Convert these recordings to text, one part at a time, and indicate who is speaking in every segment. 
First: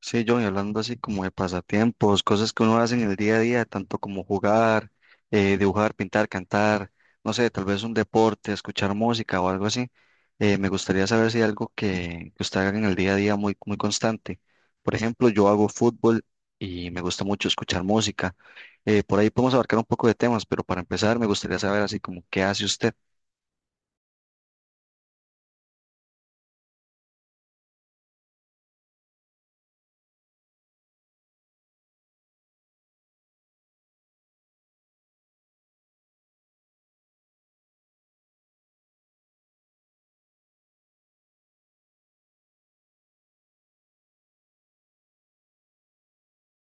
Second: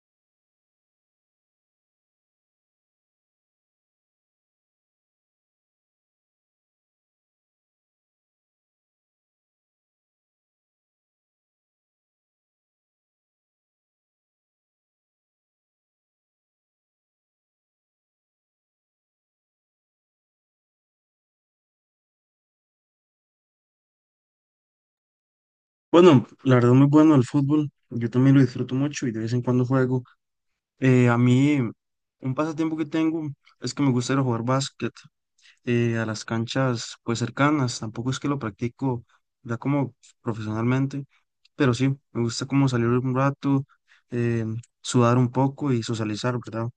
Speaker 1: Sí, John, hablando así como de pasatiempos, cosas que uno hace en el día a día, tanto como jugar, dibujar, pintar, cantar, no sé, tal vez un deporte, escuchar música o algo así. Me gustaría saber si hay algo que usted haga en el día a día muy, muy constante. Por ejemplo, yo hago fútbol y me gusta mucho escuchar música. Por ahí podemos abarcar un poco de temas, pero para empezar me gustaría saber así como qué hace usted.
Speaker 2: Bueno, la verdad muy bueno el fútbol. Yo también lo disfruto mucho y de vez en cuando juego. A mí, un pasatiempo que tengo es que me gusta ir a jugar básquet a las canchas pues cercanas. Tampoco es que lo practico ya como profesionalmente, pero sí, me gusta como salir un rato, eh, sudar un poco y socializar, ¿verdad?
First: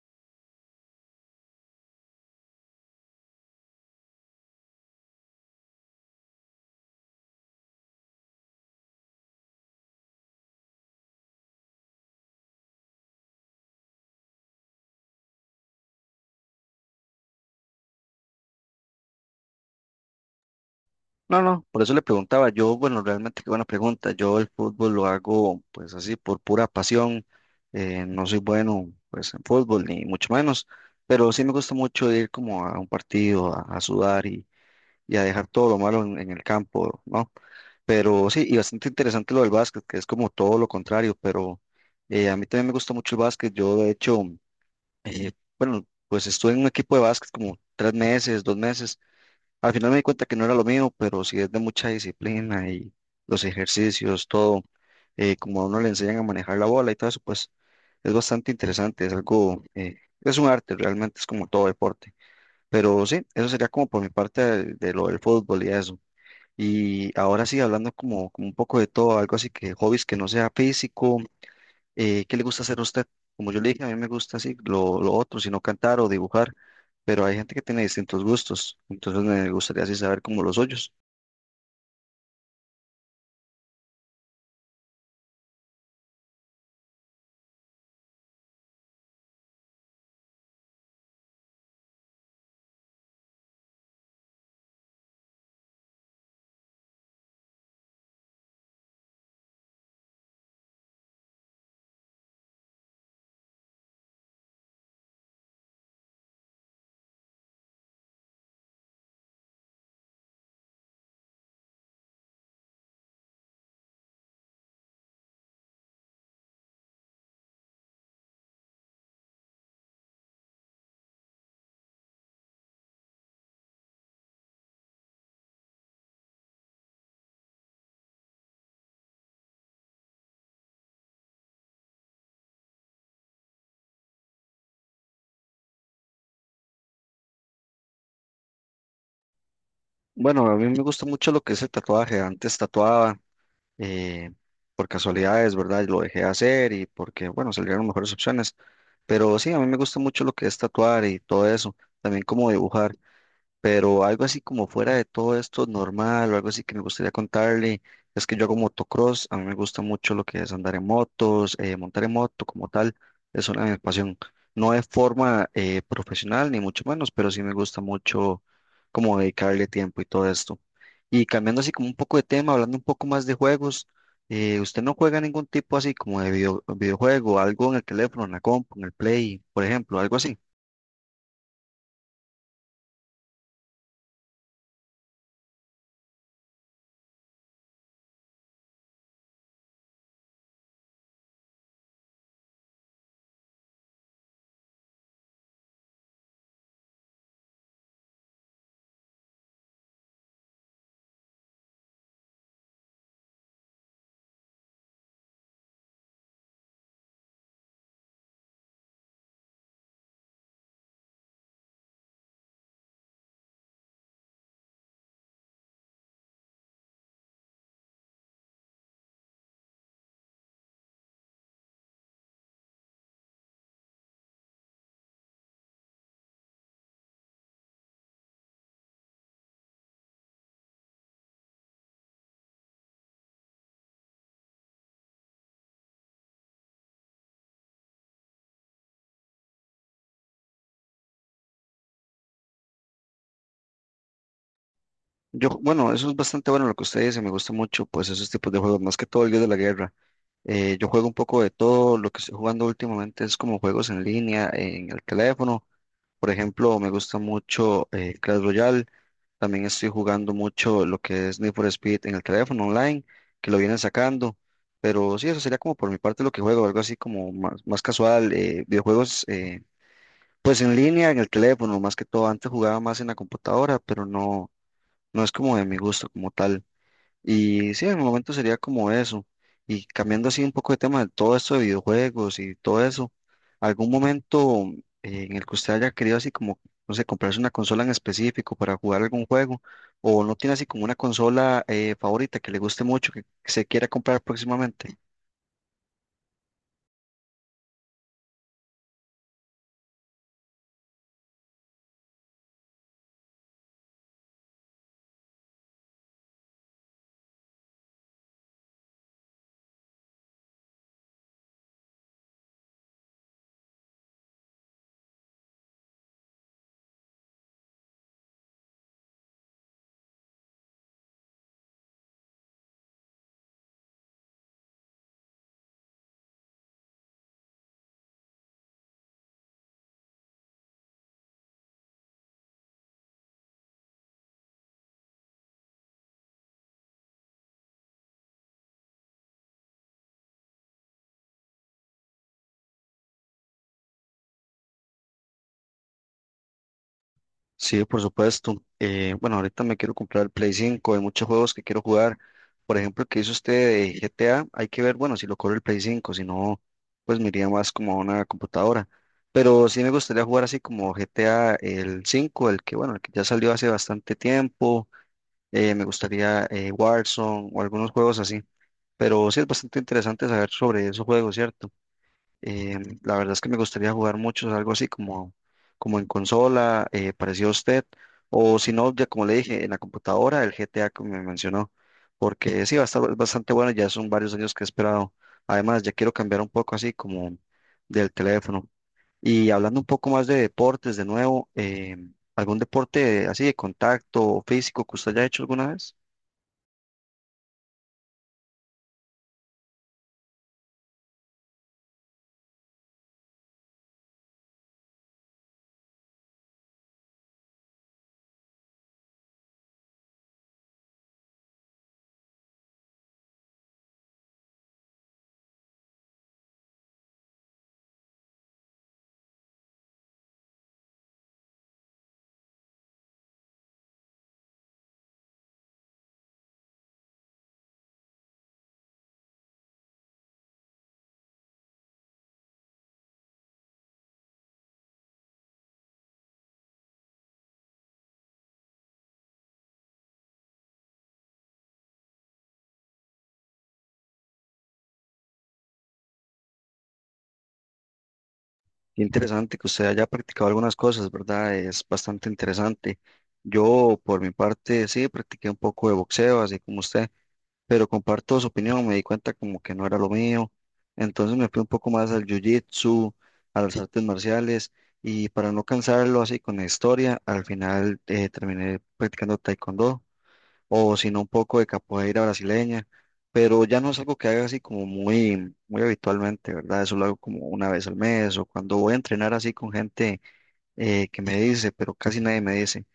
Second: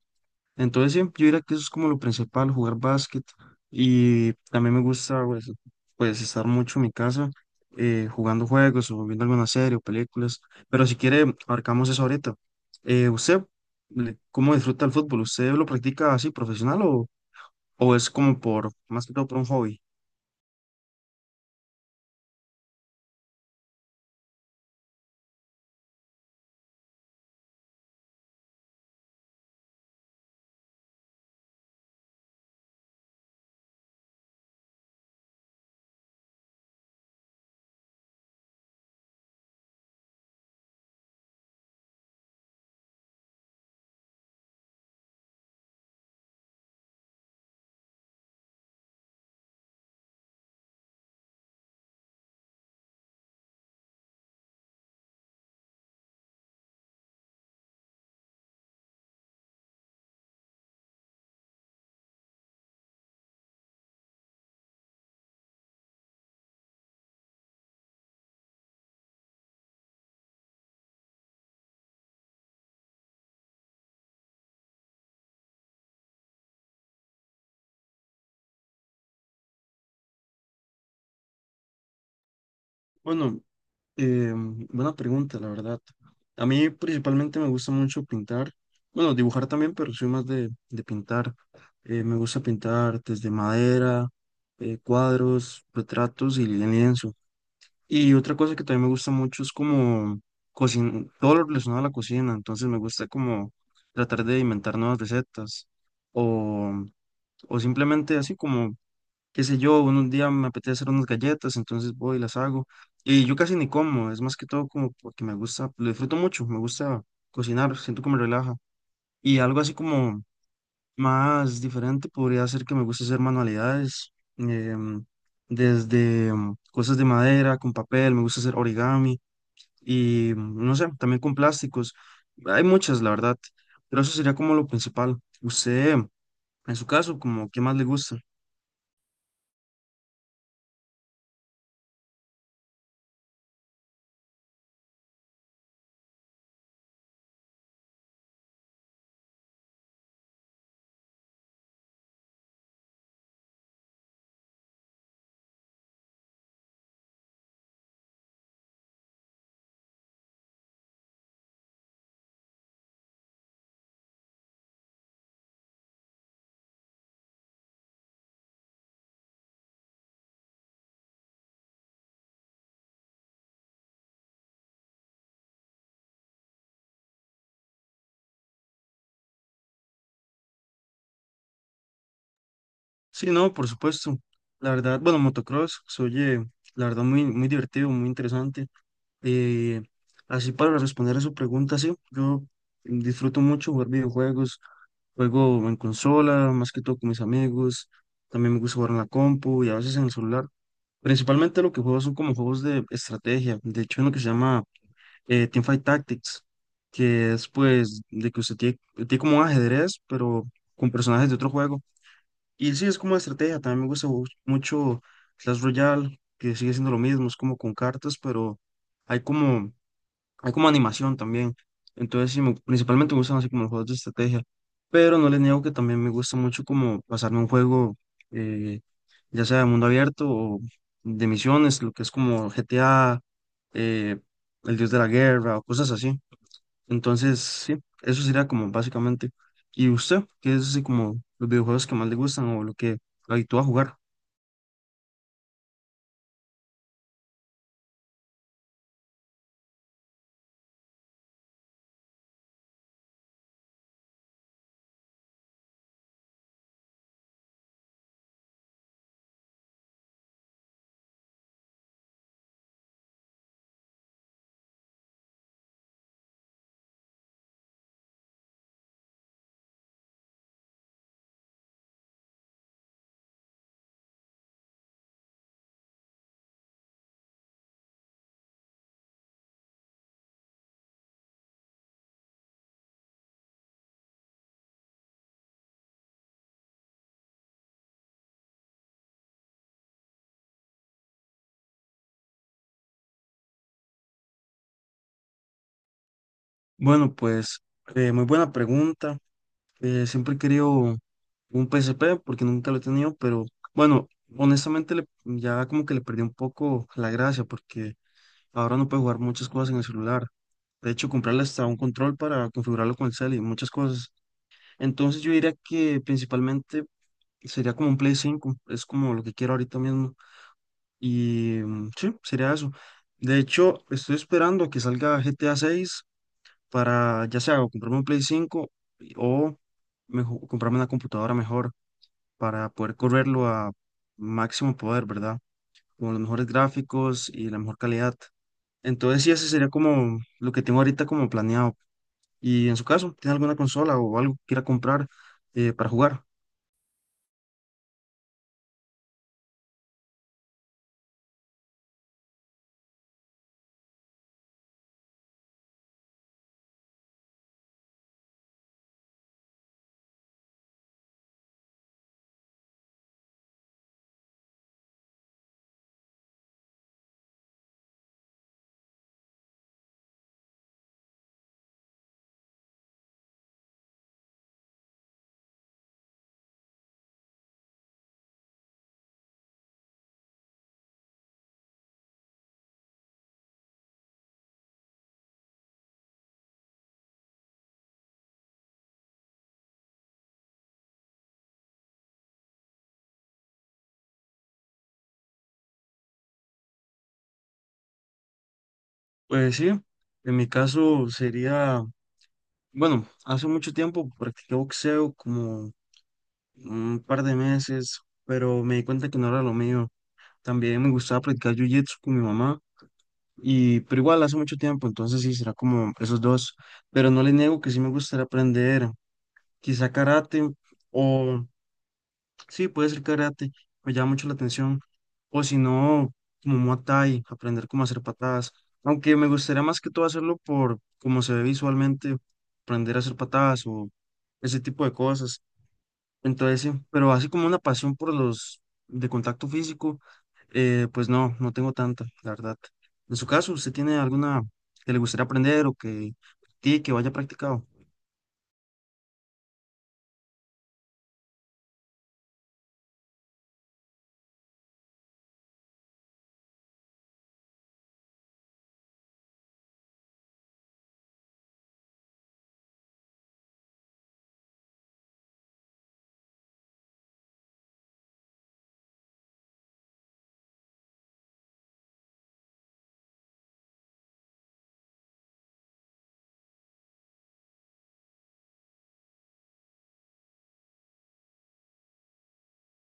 Speaker 2: Entonces, sí, yo diría que eso es como lo principal, jugar básquet. Y también me gusta, pues, estar mucho en mi casa jugando juegos o viendo alguna serie o películas. Pero si quiere, abarcamos eso ahorita. ¿Usted cómo disfruta el fútbol? ¿Usted lo practica así profesional o es como por, más que todo por un hobby?
Speaker 1: No, no, por eso le preguntaba. Yo, bueno, realmente qué buena pregunta. Yo el fútbol lo hago pues así por pura pasión. No soy bueno pues en fútbol ni mucho menos, pero sí me gusta mucho ir como a un partido a sudar y a dejar todo lo malo en el campo, ¿no? Pero sí, y bastante interesante lo del básquet, que es como todo lo contrario, pero a mí también me gusta mucho el básquet. Yo de hecho, eh, bueno, pues estuve en un equipo de básquet como 3 meses, 2 meses. Al final me di cuenta que no era lo mío, pero sí es de mucha disciplina y los ejercicios, todo, como a uno le enseñan a manejar la bola y todo eso, pues es bastante interesante, es algo, es un arte realmente, es como todo deporte. Pero sí, eso sería como por mi parte de lo del fútbol y eso. Y ahora sí, hablando como un poco de todo, algo así que hobbies que no sea físico, ¿qué le gusta hacer a usted? Como yo le dije, a mí me gusta así lo otro, sino cantar o dibujar, pero hay gente que tiene distintos gustos, entonces me gustaría así saber como los suyos.
Speaker 2: Bueno. Buena pregunta, la verdad. A mí principalmente me gusta mucho pintar, bueno, dibujar también, pero soy más de pintar. Me gusta pintar desde madera, cuadros, retratos y en lienzo. Y otra cosa que también me gusta mucho es como cocin todo lo relacionado a la cocina, entonces me gusta como tratar de inventar nuevas recetas o, o simplemente así como qué sé yo, un día me apetece hacer unas galletas, entonces voy y las hago. Y yo casi ni como, es más que todo como porque me gusta, lo disfruto mucho, me gusta cocinar, siento que me relaja. Y algo así como más diferente podría ser que me gusta hacer manualidades, desde cosas de madera, con papel, me gusta hacer origami y no sé, también con plásticos. Hay muchas, la verdad, pero eso sería como lo principal. Usted, en su caso, como, ¿qué más le gusta?
Speaker 1: Bueno, a mí me gusta mucho lo que es el tatuaje, antes tatuaba eh, por casualidades, ¿verdad? Lo dejé de hacer y porque, bueno, salieron mejores opciones, pero sí, a mí me gusta mucho lo que es tatuar y todo eso, también como dibujar. Pero algo así como fuera de todo esto normal, o algo así que me gustaría contarle, es que yo hago motocross, a mí me gusta mucho lo que es andar en motos, montar en moto como tal, es una de mis pasión. No de forma profesional, ni mucho menos, pero sí me gusta mucho como dedicarle tiempo y todo esto. Y cambiando así como un poco de tema, hablando un poco más de juegos, ¿usted no juega ningún tipo así como de videojuego, algo en el teléfono, en la compu, en el Play, por ejemplo, algo así?
Speaker 2: Sí, no, por supuesto. La verdad, bueno, motocross se oye, la verdad, muy, muy divertido, muy interesante. Eh, así para responder a su pregunta, sí, yo disfruto mucho jugar videojuegos, juego en consola, más que todo con mis amigos, también me gusta jugar en la compu y a veces en el celular. Principalmente lo que juego son como juegos de estrategia, de hecho uno que se llama Teamfight Tactics, que es pues de que usted tiene como un ajedrez, pero con personajes de otro juego. Y sí, es como una estrategia. También me gusta mucho Clash Royale, que sigue siendo lo mismo, es como con cartas, pero hay como, hay como animación también. Entonces, sí, principalmente me gustan así como los juegos de estrategia. Pero no les niego que también me gusta mucho como pasarme un juego, eh, ya sea de mundo abierto o de misiones, lo que es como GTA, eh, El Dios de la Guerra o cosas así. Entonces, sí, eso sería como básicamente. ¿Y usted? ¿Qué es así como los videojuegos que más le gustan o lo que lo habitúa a jugar?
Speaker 1: Yo, bueno, eso es bastante bueno lo que usted dice, me gusta mucho, pues esos tipos de juegos, más que todo el Dios de la Guerra. Yo juego un poco de todo, lo que estoy jugando últimamente es como juegos en línea, en el teléfono. Por ejemplo, me gusta mucho Clash Royale, también estoy jugando mucho lo que es Need for Speed en el teléfono online, que lo vienen sacando. Pero sí, eso sería como por mi parte lo que juego, algo así como más casual, videojuegos, pues en línea, en el teléfono, más que todo. Antes jugaba más en la computadora, pero no, no es como de mi gusto como tal. Y sí, en el momento sería como eso. Y cambiando así un poco de tema de todo esto de videojuegos y todo eso, ¿algún momento en el que usted haya querido así como, no sé, comprarse una consola en específico para jugar algún juego? ¿O no tiene así como una consola favorita que le guste mucho, que se quiera comprar próximamente?
Speaker 2: Bueno, pues muy buena pregunta. Siempre he querido un PSP porque nunca lo he tenido, pero bueno, honestamente ya como que le perdí un poco la gracia porque ahora no puedo jugar muchas cosas en el celular. De hecho, comprarle hasta un control para configurarlo con el cel y muchas cosas. Entonces yo diría que principalmente sería como un Play 5 es como lo que quiero ahorita mismo. Y sí, sería eso. De hecho, estoy esperando a que salga GTA 6 para ya sea o comprarme un Play 5 o comprarme una computadora mejor para poder correrlo a máximo poder, ¿verdad? Con los mejores gráficos y la mejor calidad. Entonces, sí, ese sería como lo que tengo ahorita como planeado. Y en su caso, ¿tiene alguna consola o algo que quiera comprar para jugar?
Speaker 1: Sí, por supuesto. Bueno, ahorita me quiero comprar el Play 5, hay muchos juegos que quiero jugar. Por ejemplo, el que hizo usted de GTA, hay que ver, bueno, si lo corre el Play 5, si no, pues me iría más como a una computadora. Pero sí me gustaría jugar así como GTA el 5, el que, bueno, el que ya salió hace bastante tiempo. Me gustaría, Warzone o algunos juegos así. Pero sí es bastante interesante saber sobre esos juegos, ¿cierto? La verdad es que me gustaría jugar muchos, algo así como en consola, parecido a usted, o si no, ya como le dije, en la computadora, el GTA que me mencionó, porque sí, va a estar bastante bueno, ya son varios años que he esperado. Además, ya quiero cambiar un poco así como del teléfono. Y hablando un poco más de deportes, de nuevo, ¿algún deporte así de contacto físico que usted haya hecho alguna vez?
Speaker 2: Pues sí, en mi caso sería, bueno, hace mucho tiempo practiqué boxeo como un par de meses, pero me di cuenta que no era lo mío. También me gustaba practicar jiu-jitsu con mi mamá, pero igual hace mucho tiempo, entonces sí, será como esos dos. Pero no le niego que sí me gustaría aprender quizá karate, o sí, puede ser karate, me llama mucho la atención. O si no, como Muay Thai, aprender cómo hacer patadas. Aunque me gustaría más que todo hacerlo por cómo se ve visualmente, aprender a hacer patadas o ese tipo de cosas. Entonces sí, pero así como una pasión por los de contacto físico, pues no, no tengo tanta, la verdad. En su caso, ¿usted tiene alguna que le gustaría aprender o que practique, que vaya practicado?
Speaker 1: Qué interesante que usted haya practicado algunas cosas, ¿verdad? Es bastante interesante. Yo, por mi parte, sí, practiqué un poco de boxeo, así como usted, pero comparto su opinión, me di cuenta como que no era lo mío. Entonces me fui un poco más al jiu-jitsu, a las artes marciales, y para no cansarlo así con la historia, al final terminé practicando taekwondo o si no un poco de capoeira brasileña, pero ya no es algo que haga así como muy, muy habitualmente, ¿verdad? Eso lo hago como una vez al mes o cuando voy a entrenar así con gente que me dice, pero casi nadie me dice.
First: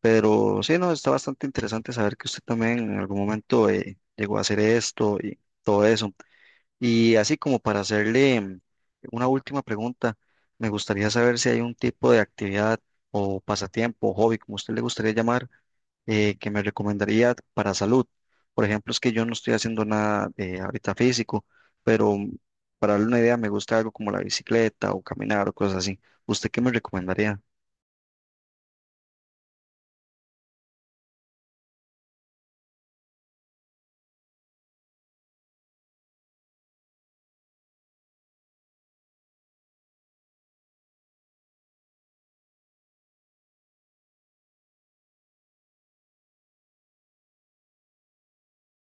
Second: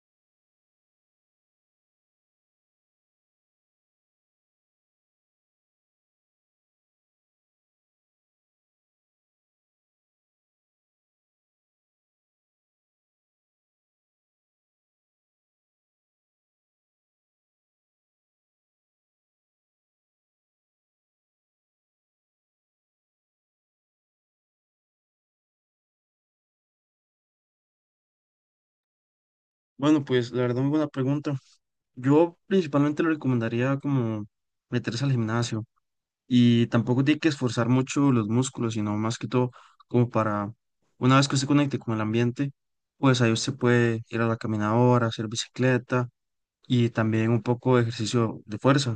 Speaker 1: Pero sí, no, está bastante interesante saber que usted también en algún momento llegó a hacer esto y todo eso. Y así como para hacerle, una última pregunta, me gustaría saber si hay un tipo de actividad o pasatiempo, hobby, como usted le gustaría llamar, que me recomendaría para salud. Por ejemplo, es que yo no estoy haciendo nada, ahorita físico, pero para darle una idea, me gusta algo como la bicicleta o caminar o cosas así. ¿Usted qué me recomendaría?
Speaker 2: Bueno, pues la verdad, muy buena pregunta. Yo principalmente le recomendaría como meterse al gimnasio y tampoco tiene que esforzar mucho los músculos, sino más que todo como para, una vez que usted conecte con el ambiente, pues ahí usted puede ir a la caminadora, hacer bicicleta y también un poco de ejercicio de fuerza.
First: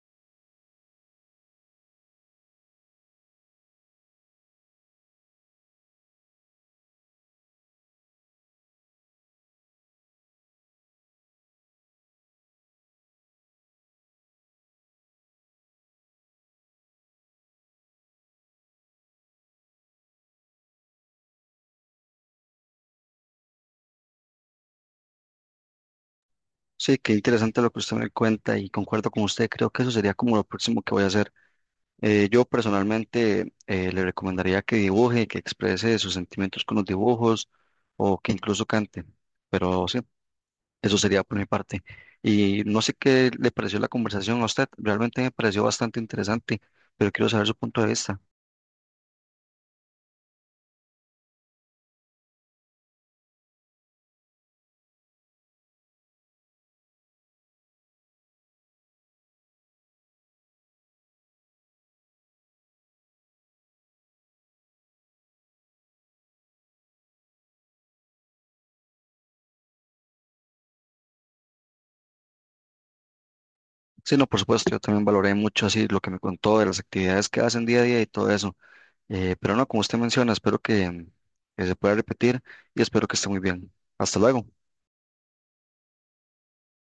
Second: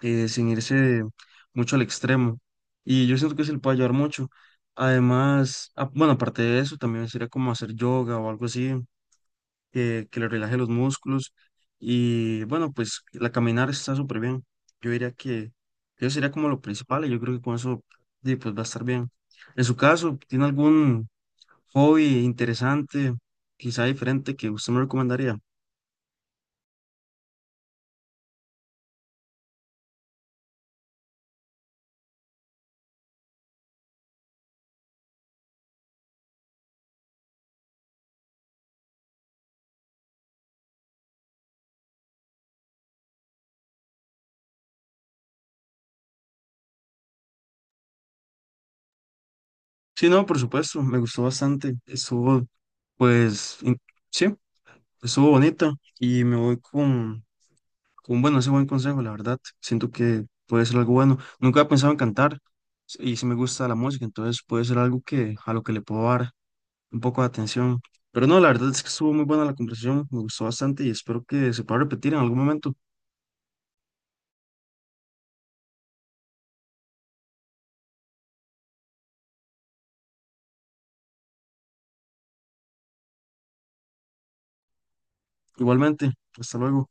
Speaker 2: Sin irse mucho al extremo. Y yo siento que se le puede ayudar mucho. Además, bueno, aparte de eso, también sería como hacer yoga o algo así, que le relaje los músculos. Y bueno, pues la caminar está súper bien. Yo diría que eso sería como lo principal y yo creo que con eso sí, pues va a estar bien. En su caso, ¿tiene algún hobby interesante, quizá diferente, que usted me recomendaría?
Speaker 1: Sí, qué interesante lo que usted me cuenta y concuerdo con usted. Creo que eso sería como lo próximo que voy a hacer. Yo personalmente, le recomendaría que dibuje, que exprese sus sentimientos con los dibujos o que incluso cante. Pero sí. Eso sería por mi parte. Y no sé qué le pareció la conversación a usted. Realmente me pareció bastante interesante, pero quiero saber su punto de vista.
Speaker 2: Sí, no, por supuesto, me gustó bastante. Estuvo, pues, sí. Estuvo bonita y me voy con, bueno, ese buen consejo, la verdad. Siento que puede ser algo bueno. Nunca he pensado en cantar y si me gusta la música, entonces puede ser algo que a lo que le puedo dar un poco de atención. Pero no, la verdad es que estuvo muy buena la conversación, me gustó bastante y espero que se pueda repetir en algún momento.
Speaker 1: Sí, no, por supuesto, yo también valoré mucho así lo que me contó de las actividades que hacen día a día y todo eso. Pero no, como usted menciona, espero que, se pueda repetir y espero que esté muy bien. Hasta luego.
Speaker 2: Igualmente, hasta luego.